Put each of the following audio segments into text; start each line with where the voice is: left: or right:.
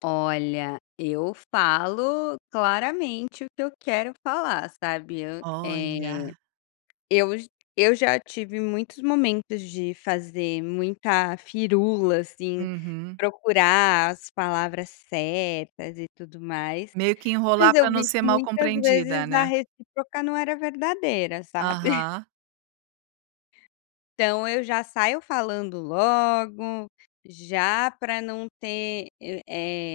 left: Olha, eu falo claramente o que eu quero falar, sabe. Hã, eh,
right: Olha.
left: eu j eu já tive muitos momentos de fazer muita firula assim,
right: Uhum.
left: procurar as palavras certas e tudo mais,
right: Meio que enrolar
left: mas
right: pra
left: eu
right: não
left: vi
right: ser
left: que
right: mal
left: muitas
right: compreendida,
left: vezes na
right: né.
left: recíproca não era verdadeira, sabe.
right: Aham.
left: Então eu já saio falando logo, já pra não ter, eh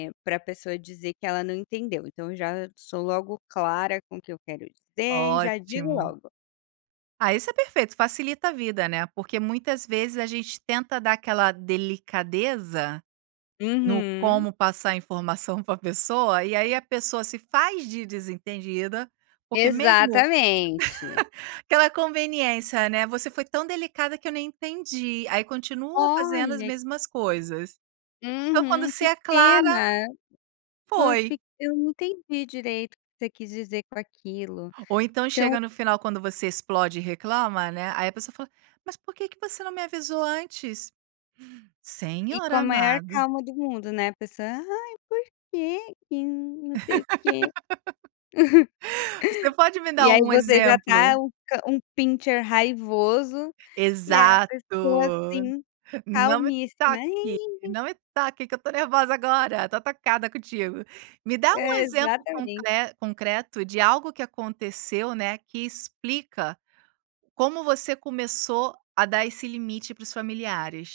left: eh, pra pessoa dizer que ela não entendeu, então já sou logo clara com o que eu quero dizer e já digo
right: Ótimo.
left: logo.
right: Ah isso é perfeito facilita a vida, né, porque muitas vezes a gente tenta dar aquela delicadeza, no
left: Uhum.
right: como passar a informação pra pessoa e aí a pessoa se faz de desentendida, porque mesmo
left: Exatamente.
right: aquela conveniência, né, "você foi tão delicada que eu nem entendi.", aí continua fazendo as
left: Olha.
right: mesmas coisas. Então quando
left: Uhum.
right: você
left: Que
right: é clara
left: pena, foi eu
right: foi.
left: fique eu não entendi direito o que você quis dizer com aquilo,
right: Ou então
left: então
right: chega no final quando você explode e reclama, né, aí a pessoa fala: "Mas por que que você não me avisou antes?"
left: E
right: Senhor
left: com a maior
right: amado.
left: calma do mundo, né, a pessoa "Ai por que que não sei o quê".
right: Você pode me dar
left: E aí
right: um
left: você já
right: exemplo?
left: tá um cã um pinscher raivoso e aí a
right: Exato,
left: pessoa assim,
right: "Não me
left: calmíssima
right: toque,
left: "Nhém-nhém-nhém".
right: não me toque que eu tô nervosa agora, tô atacada contigo". Me dá um
left: É,
right: exemplo
left: exatamente.
right: concre concreto de algo que aconteceu, né, que explica, como você começou a dar esse limite para os familiares.